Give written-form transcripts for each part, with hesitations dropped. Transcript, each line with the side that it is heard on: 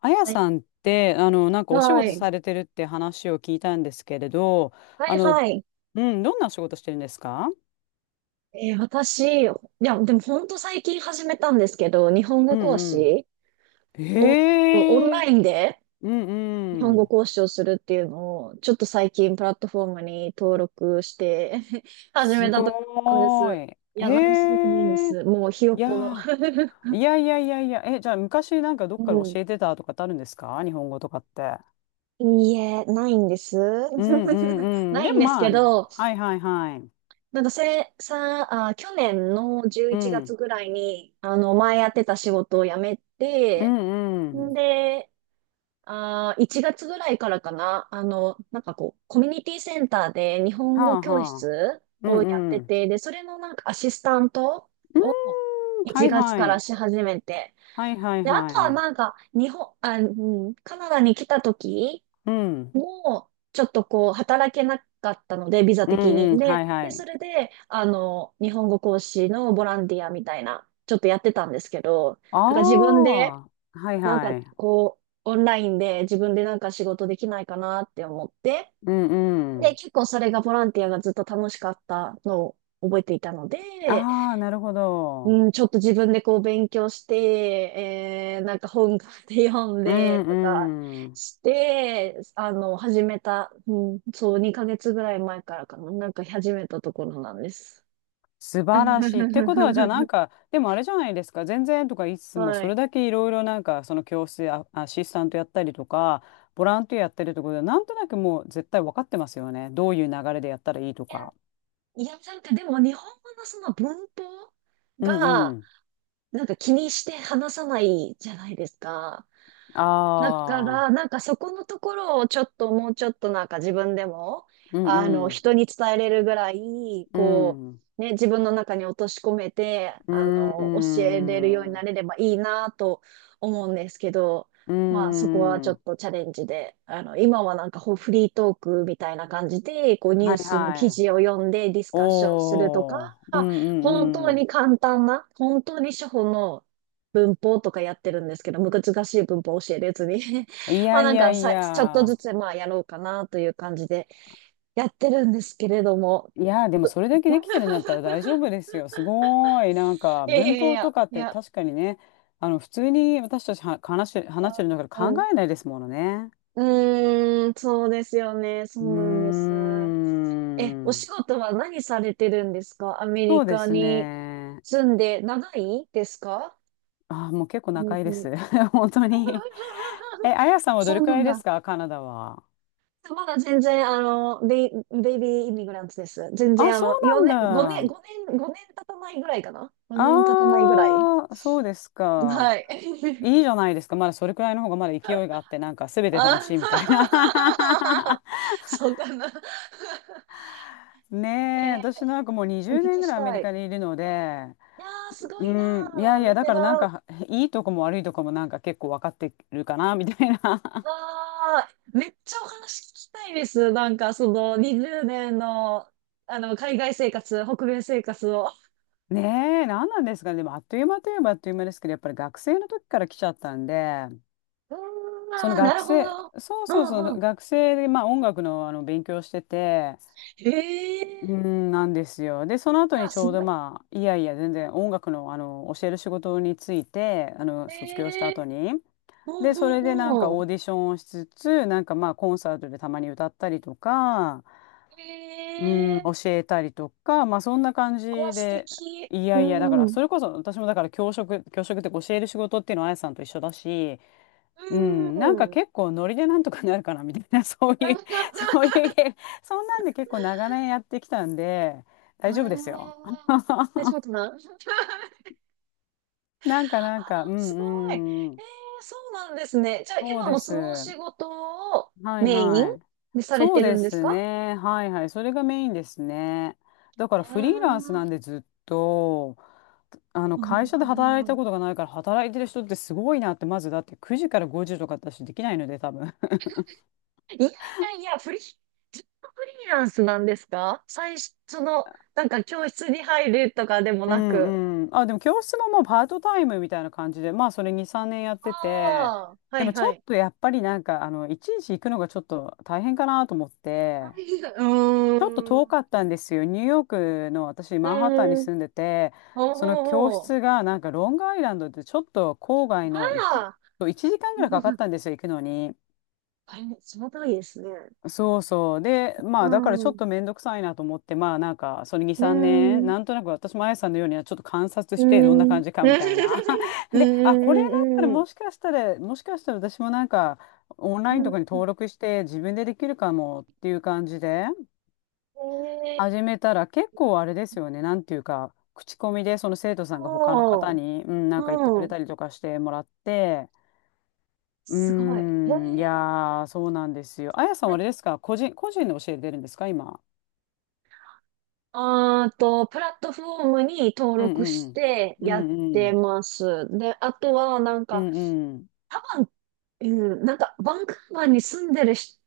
left: あや
right: はい。
left: さんって、なんかお仕
right: は
left: 事
right: い。
left: されてるって話を聞いたんですけれど、
right: は
left: あ
right: い
left: の、
right: はい。
left: うん、どんなお仕事してるんですか？
right: えー私、いや、でも本当最近始めたんですけど、日本
left: う
right: 語講
left: ん
right: 師
left: うん。
right: を、オン
left: へ
right: ラ
left: え、
right: インで
left: うん
right: 日
left: う
right: 本語
left: ん。
right: 講師をするっていうのを、ちょっと最近プラットフォームに登録して 始
left: す
right: めたところなんで
left: ご
right: す。
left: ーい。
right: いや、何もす
left: へ
right: ごくないんで
left: え、
right: す。もうひよ
left: い
right: っこの
left: やー、いやいやいやいや、え、じゃあ昔なんかどっかで教え てたとかってあるんですか、日本語とかって？
right: うん。いいえ、ないんです。
left: うんう んうん。
right: ない
left: で
right: ん
left: も
right: です
left: ま
right: け
left: あね、
right: ど、
left: はいはいはい。
right: なんかせ、さ、あ、去年の
left: う
right: 11月
left: ん、
right: ぐらいに、前やってた仕事を辞め
left: う
right: て、
left: んう
right: ん
left: ん。
right: で、1月ぐらいからかな、なんかこう、コミュニティセンターで日本
left: は
right: 語
left: あ
right: 教
left: はあ。
right: 室
left: う
right: をやっ
left: んう
right: て
left: ん。
right: て、で、それのなんかアシスタント
left: うー
right: を
left: ん、は
right: 1
left: い
right: 月か
left: は
right: ら
left: い。
right: し始めて、
left: はいはい
right: で、あ
left: は
right: とは
left: い。
right: なんか、日本、あ、うん、カナダに来た時
left: うん。
right: もう、ちょっとこう、働けなかったので、ビザ
left: うん
right: 的に。
left: うん。
right: で、
left: はいは
right: で、そ
left: い。
right: れで、日本語講師のボランティアみたいな、ちょっとやってたんですけど、
left: あ
right: なんか自分で、
left: あ。はい
right: なん
left: は
right: か
left: い。
right: こう、オンラインで自分でなんか仕事できないかなって思って、
left: うんう
right: で、
left: ん。
right: 結構それがボランティアがずっと楽しかったのを覚えていたので、
left: ああ、なるほど。
right: うん、ちょっと自分でこう勉強して、なんか本買って読ん
left: う
right: でとか
left: んうん。
right: して、あの、始めた、うん、そう、2ヶ月ぐらい前からかな、なんか始めたところなんです。
left: 素晴らしい。ってことは、じゃあなん か、でもあれじゃないですか。全然とか言いつつも、
right: は
left: それ
right: い。
left: だけいろいろなんか、その教室でアシスタントやったりとか、ボランティアやってるってことで、なんとなくもう絶対分かってますよね。どういう流れでやったらいいとか。
right: いや、なんかでも日本語のその文法
left: うんう
right: が、
left: ん。
right: なんか気にして話さないじゃないですか。だか
left: あ
right: ら、
left: あ。
right: なんかそこのところをちょっともうちょっとなんか自分でも、
left: うんうん。
right: 人に伝えれるぐらい、
left: う
right: こ
left: ん。
right: う、ね、自分の中に落とし込めて、
left: う
right: 教
left: う
right: えれるようにな
left: ん。
right: れればいいなと思うんですけど、
left: うー
right: まあそこはちょっ
left: ん。
right: とチャレンジで、今はなんかフリートークみたいな感じで、こうニュ
left: は
right: ー
left: い
right: スの記
left: はい。
right: 事を読んでディスカッションすると
left: おー。
right: か、
left: うんうんうん。
right: 本当に初歩の文法とかやってるんですけど、難しい文法教えるやつに
left: い
right: ま
left: や
right: あな
left: い
right: ん
left: や
right: か
left: い
right: さ、ちょっとず
left: や。
right: つまあやろうかなという感じでやってるんですけれども。
left: いや、でもそれだけできてるん だったら大丈夫ですよ。すごーい。なんか
right: いやい
left: 文
right: やい
left: 法と
right: や、
left: かっ
right: い
left: て
right: や、
left: 確かにね、普通に私たちは話してるんだ
right: う
left: から考
right: ん。
left: えないですものね。
right: うーん、そうですよね。そ
left: う
right: うなんです。
left: ー
right: え、お
left: ん。
right: 仕事は何されてるんですか？アメリ
left: そうで
right: カ
left: す
right: に
left: ね。
right: 住んで長いですか？
left: あー、もう結構
right: アメリ
left: 仲いい
right: カ
left: で
right: に
left: す。本当に。え、あやさんはど
right: そ
left: れ
right: う
left: く
right: な
left: ら
right: ん
left: いです
right: だ。
left: か、カナダは？
right: まだ全然、ベイビーイミグランツです。全
left: あ、
right: 然、
left: そう
right: 4年、
left: な
right: 5年、
left: んだ。
right: 5年、5年経たないぐらいかな？ 5 年経たないぐらい。
left: ああ、そうですか。
right: はい。
left: いいじゃないですか。まだそれくらいの方がまだ勢いがあって、なんか全て楽
right: あ
left: しいみたいな。
right: そうかな。
left: ねえ、
right: えー
left: 私なんかもう
right: お
left: 20
right: 聞
left: 年
right: き
left: ぐ
right: し
left: らいアメ
right: た
left: リカ
right: い。
left: にいるので、
right: いやー、すご
left: う
right: いな
left: ん、いやい
right: ー。
left: や、
right: ベ
left: だ
right: テ
left: からなん
right: ラン。
left: かいいとこも悪いとこもなんか結構分かってるかな、みたいな。
right: あー、めっちゃお話聞きたいです。なんか、その、20年の、海外生活、北米生活を。
left: ねえ、何なんですかね。でもあっという間といえばあっという間ですけど、やっぱり学生の時から来ちゃったんで、
right: うーん、
left: その
right: あーな
left: 学
right: るほ
left: 生、
right: ど。
left: そう
right: う
left: そうそ
right: んう
left: う、
right: ん。
left: 学生でまあ音楽の、勉強してて、
right: えー。
left: うん、なんですよ。で、その
right: い
left: 後に
right: や、
left: ち
right: す
left: ょう
right: ご
left: ど
right: い。
left: まあ、いやいや、全然音楽の、教える仕事について、
right: え
left: 卒業した後
right: え
left: に。
right: ー。う
left: で、それで
right: ん
left: なん
right: う
left: か
right: んうん。
left: オーディションをしつつ、なんかまあ、コンサートでたまに歌ったりとか、うん、
right: ええ
left: 教えたりとか、まあ、そんな感じ
right: ー。あ、素
left: で、
right: 敵。
left: い
right: う
left: やいや、だから、
right: ん。
left: それこそ私もだから教職、教職っていうか教える仕事っていうのはあやさんと一緒だし、うん、な
right: う
left: んか
right: ん。
left: 結構ノリでなんとかなるかなみたいな、そういう、そういうゲームそんなんで結構長年やってきたんで、
right: あ
left: 大丈夫ですよ。
right: あ。え、ちょっと待ってな。
left: うん
right: あ、す
left: う
right: ごい。え
left: んうん、
right: え、そうなんですね。じゃあ、
left: そう
right: 今
left: で
right: もそ
left: す。
right: のお仕事を
left: はい
right: メイン
left: はい。
right: でされ
left: そう
right: てる
left: で
right: んです
left: す
right: か？
left: ね。はいはい。それがメインですね。だから
right: え
left: フリーランス
right: ー。
left: なんでずっと、
right: う
left: 会
right: ん、
left: 社で働いたことがないから、働いてる人ってすごいなって。まずだって9時から5時とか私できないので、多分。
right: いやいやいや、フリー、ずっとフリーランスなんですか？最初、その、なんか教室に入るとかでも
left: う
right: なく。
left: んうん。あ、でも教室ももうパートタイムみたいな感じで、まあそれ2、3年やってて、
right: ああ、は
left: で
right: い
left: もち
right: は
left: ょっ
right: い。
left: とやっぱりなんか、いちいち行くのがちょっと大変かなと思って、
right: う
left: ちょっと
right: ー
left: 遠
right: ん。
left: かったんですよ。ニューヨークの私、
right: う
left: マンハッタンに
right: ーん、
left: 住んでて、
right: ほう
left: その
right: ほう
left: 教
right: ほ
left: 室がなんかロングアイランドでちょっと郊
right: う。
left: 外の、
right: ま
left: 1、
right: あ、
left: 1時間ぐらいかかっ たんですよ、行くのに。
right: あれ、その通りですね。
left: そうそう。で、
right: う
left: まあ、だからち
right: ん、
left: ょっ
right: う
left: とめんどくさいなと思って、まあ、なんか、その2、
right: ー
left: 3年、
right: ん、う
left: なんとなく私もあやさんのようにはちょっと観察
right: ー
left: して、どんな
right: ん、
left: 感じかみたい
right: うん、
left: な。
right: うん、
left: で、あ、これだったら
right: うん、う
left: もしかしたら、もしかしたら私もなんか、オンラ
right: ん、
left: インとかに登録して、自分でできるかもっていう感じで、
right: うんえ
left: 始
right: え
left: めたら結構あれですよね、なんていうか、口コミで、その生徒さんが他の
right: ー、お
left: 方
right: ー、
left: に、うん、な
right: う
left: んか言ってくれ
right: ん、
left: たりとかしてもらって、う
right: すごい。え
left: ーん、いや
right: え
left: ー、そうなんですよ。あやさんはあれ
right: ー、
left: ですか、個人で教えてるんですか、今？
right: あーと、プラットフォームに登
left: うん
right: 録
left: う
right: し
left: ん
right: て
left: う
right: やっ
left: んう
right: て
left: ん
right: ます。で、あとは、なん
left: う
right: か、
left: んうん
right: 多うん、なんか、バンクーバーに住んでる人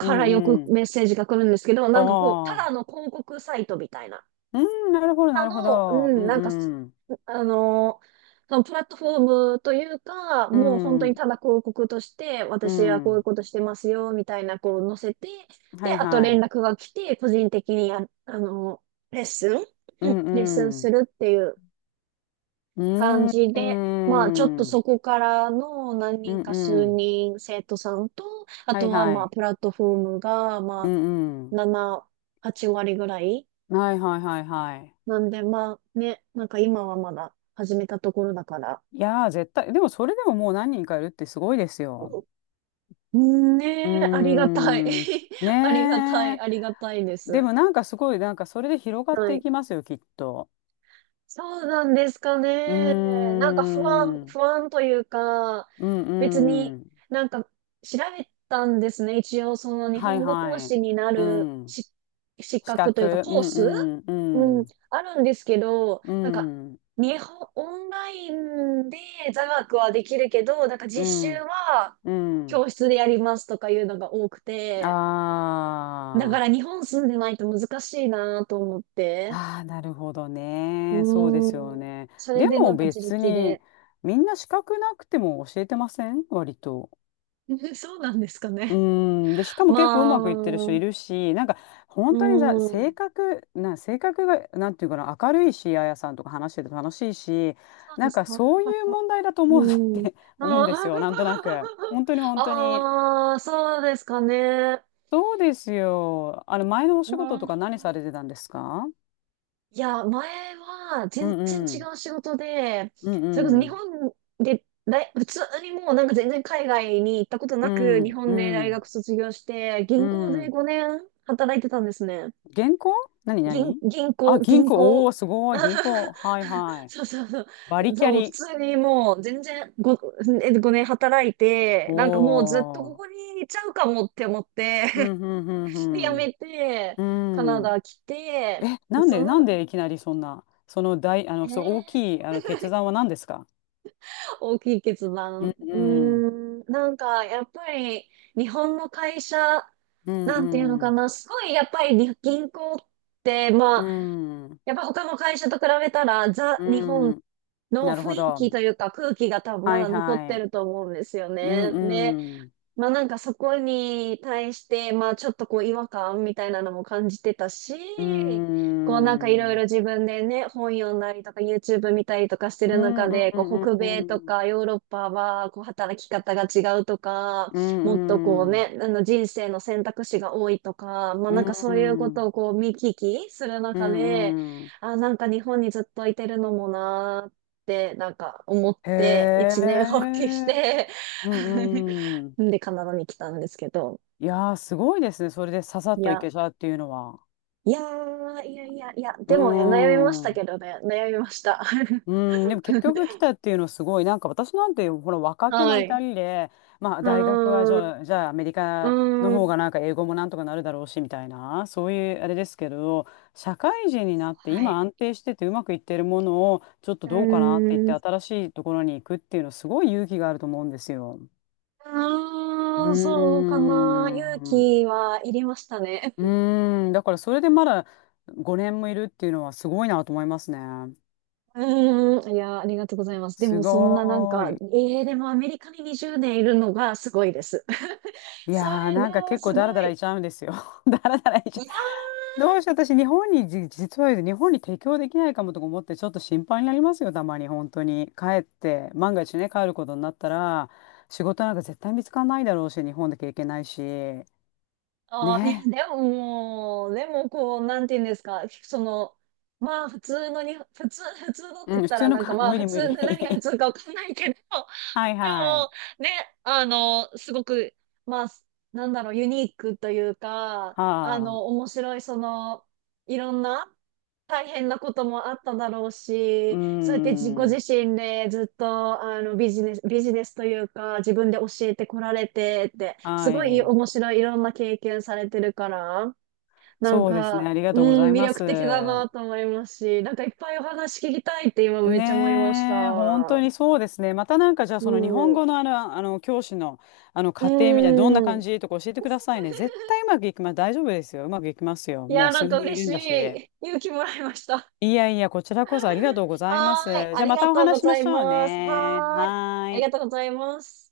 left: うん
right: ら
left: う
right: よく
left: んうん。
right: メッセージが来るんですけど、なんかこう、た
left: あ
right: だ
left: あ
right: の広告サイトみたいな。
left: ー、うん、なるほどなるほど。
right: う
left: う
right: ん、
left: ん
right: なんかす、
left: うん
right: あの、そのプラットフォームというか、
left: う
right: もう本当に
left: ん
right: ただ広告として、
left: う
right: 私はこういう
left: ん。
right: ことしてますよ、みたいな、こう載せて、
left: は
right: で、
left: い
right: あと
left: は
right: 連絡
left: い。
right: が来て、個人的にや、あの、レッスン、
left: う
right: う
left: ん
right: ん、レッスン
left: う
right: す
left: ん
right: るっていう
left: う
right: 感
left: ん
right: じ
left: う
right: で、まあちょっと
left: ん
right: そこからの何
left: うん。
right: 人か
left: う
right: 数
left: ん。
right: 人生徒さんと、あ
left: はい
right: とは
left: は
right: まあ
left: い。
right: プラットフォームが
left: う
right: ま
left: んう
right: あ
left: ん。
right: 7、8割ぐらい。
left: はいはいはいはい。
right: なんでまあね、なんか今はまだ始めたところだから。
left: いやー、絶対。でもそれでも、もう何人かいるってすごいですよ。
right: うんね
left: うー
right: え、ありがたい。
left: ん、
right: ありがた
left: ね
right: い、あり
left: え。
right: がたいで
left: で
right: す。
left: もなんかすごい、なんかそれで広がっ
right: は
left: てい
right: い。
left: きますよ、きっと。
right: そうなんですか
left: うー
right: ね。なんか不安、
left: ん。
right: 不安というか、
left: う
right: 別
left: ん
right: に
left: うん。
right: なんか調べたんですね。一応その日
left: はい
right: 本語講
left: はい。
right: 師にな
left: う
right: る
left: ん。
right: し資
left: 資
right: 格というか
left: 格。う
right: コー
left: ん
right: ス、
left: うん
right: う
left: う
right: ん、
left: ん。
right: あるんですけど、なんかオンラインで座学はできるけど、なんか
left: う
right: 実習
left: ん。
right: は
left: うん。
right: 教室でやりますとかいうのが多く
left: あ
right: て、だから
left: あ。
right: 日本住んでないと難しいなと思って。
left: ああ、なるほど
right: う
left: ね。そうですよ
right: ーん。
left: ね。
right: それ
left: で
right: でな
left: も
right: んか自
left: 別
right: 力
left: に、
right: で。
left: みんな資格なくても教えてません、割と。
right: そうなんですか
left: う
right: ね。
left: ーん、で、しかも結構う
right: まあ、
left: まくいってる人
right: う
left: い
right: ん。
left: るし、なんか本
right: そ
left: 当にさ、性格が、なんていうかな、明るいし、あやさんとか話してて楽しいし、
right: う
left: な
right: で
left: ん
right: す
left: か
right: か。よ
left: そう
right: かっ
left: いう
right: た。
left: 問題だと
right: う
left: 思う なっ
right: ん。
left: て
right: あ
left: 思うんです
right: ー
left: よ、なんとなく。本当に 本当に。
right: あー、あそうですかね。
left: そうですよ。前のお
right: う
left: 仕事とか何さ
right: ん。
left: れてたんですか？
right: いや、前は
left: う
right: 全
left: ん
right: 然
left: う
right: 違
left: ん。
right: う仕事で、
left: うん
right: それこ
left: う
right: そ日
left: ん。
right: 本で大、普通にもうなんか全然海外に行ったこと
left: う
right: なく、日
left: んう
right: 本で大
left: ん。
right: 学卒業して、
left: う
right: 銀行で
left: ん。
right: 5年働いてたんですね。
left: 銀行？何？何？
right: 銀
left: あ、
right: 行、
left: 銀
right: 銀
left: 行。お
right: 行。
left: ー、すごい。銀 行。はいはい。
right: そうそうそ
left: バリ
right: う。
left: キャ
right: そう、普
left: リ。
right: 通にもう全然5年働いて、
left: お
right: なんかもうずっとこ
left: ー。
right: こにいちゃうかもって思って、
left: うん、うん、
right: で、辞
left: うん、
right: めて、
left: う
right: カ
left: ん。
right: ナ
left: うん。
right: ダ来て、
left: え、
right: で
left: なん
right: そ
left: で、
right: の、
left: なんでいきなりそんな、その大、あの、
right: え
left: そう、大
right: ー、
left: きい、決断は何ですか？
right: 大きい決
left: う
right: 断。
left: ん、
right: うー
left: うん、
right: ん、なんかやっぱり日本の会社、
left: うん、
right: なんていうの
left: う
right: か
left: ん、
right: な、すごいやっぱりに銀行って、ま
left: う
right: あ、
left: ん、
right: やっぱ他の会社と比べたら、ザ・日本
left: うん。
right: の
left: なる
right: 雰
left: ほ
right: 囲
left: ど。
right: 気というか空気が多分ま
left: はい、
right: だ残っ
left: は
right: て
left: い。
right: ると思うんですよ
left: うん、
right: ね。ね、
left: うん、
right: まあなんかそこに対して、まあちょっとこう違和感みたいなのも感じてた
left: うん、
right: し、こうなんかいろい
left: う
right: ろ
left: ん、
right: 自分でね、本読んだりとか YouTube 見たりとかして
left: う
right: る
left: ん、
right: 中
left: う
right: で、こう
left: ん、
right: 北
left: う
right: 米と
left: ん、
right: かヨーロッパはこう働き方が違うとか、
left: う
right: もっとこう
left: ん、うん、
right: ね、人生の選択肢が多いとか、まあなんかそういうことをこう見聞きする
left: う
right: 中で、
left: ん、うん。
right: あ、なんか日本にずっといてるのもなーってなんか思っ
left: へ
right: て一年発起し
left: え。
right: て
left: うん、う ん。
right: んでカナダに来たんですけど、
left: いやー、すごいですね。それでささっ
right: い
left: とい
right: や、
left: けちゃうっていうのは。
right: いやー、いやいやいや、
left: う
right: で
left: ー
right: もね、悩みました
left: ん。う
right: けどね、悩みました。
left: ん、でも結局来 たっていうのすごい、なんか私なんて、ほら、若気の
right: は
left: 至
right: い。
left: りで、まあ、
right: う
left: 大学はじ
right: ーん、
left: ゃあ、じゃあアメリカの
right: うー
left: 方
right: ん、
left: がなんか英語もなんとかなるだろうし、みたいな、そういうあれですけど、社会人になって
right: は
left: 今
right: い。
left: 安定しててうまくいってるものを、ちょっと
right: う
left: どうかなって言っ
right: ーん、
left: て
right: う
left: 新しいところに行くっていうのすごい勇気があると思うんですよ。うー
right: ーん、そうかな。勇
left: ん。う
right: 気はいりましたね。
left: ーん。だからそれでまだ5年もいるっていうのはすごいなと思いますね。
right: うーん、いや、ありがとうございます。で
left: す
right: も、そんななん
left: ご
right: か、
left: ーい。
right: でもアメリカに20年いるのがすごいです。
left: い
right: そ
left: やー、
right: れで
left: なんか結構
right: す
left: ダラ
right: ご
left: ダラ
right: い。
left: いちゃうんですよ。ダラダラいち
right: い
left: ゃう。
right: やー
left: どうしよう、私、日本にじ、実は言うと日本に提供できないかもとか思って、ちょっと心配になりますよ、たまに、本当に。帰って、万が一ね、帰ることになったら、仕事なんか絶対見つからないだろうし、日本だけいけないし。ね。
right: ああ、いや、でも、でも、こう、なんて言うんですか、その、まあ、普通のに、普通、普通のっ
left: う
right: て言
left: ん、
right: っ
left: 普
right: た
left: 通
right: ら、
left: の
right: なんか
left: か、
right: まあ、
left: 無
right: 普
left: 理無
right: 通、
left: 理。
right: 何が普通 かわかんないけど、
left: はい
right: で
left: は
right: も、
left: い。
right: ね、すごく、まあ、なんだろう、ユニークというか、
left: はあ。
right: 面白い、その、いろんな、大変なこともあっただろう
left: うー
right: し、そうやって自己自
left: ん。
right: 身でずっとビジネス、ビジネスというか自分で教えてこられてって、
left: は
right: すごい
left: い。
right: 面白いいろんな経験されてるから、なん
left: そうですね。
right: か、
left: ありが
right: う
left: とうござ
right: ん、
left: い
right: 魅
left: ます。
right: 力的だなと思いますし、なんかいっぱいお話聞きたいって今めっちゃ思いまし
left: ねえ、本当
right: た。
left: にそうですね。またなんかじゃあ
right: う
left: その日本
right: ん。
left: 語の教師の、家庭みたいなどんな
right: う
left: 感
right: ん。
left: じとか教えてくださいね。絶 対うまくいきます。大丈夫ですよ。うまくいきますよ。
right: い
left: も
right: や、
left: う
right: なん
left: 数
right: か
left: 人い
right: 嬉
left: る
right: し
left: んだし。
right: い。勇気もらいました。
left: いやいや、こちらこそありが とうございま
right: はーい。
left: す。
right: あ
left: じゃあ
right: り
left: ま
right: が
left: たお
right: とうご
left: 話ししま
right: ざい
left: しょう
right: ます。
left: ね。
right: はーい。
left: は
right: あ
left: ー
right: りがと
left: い。
right: うございます。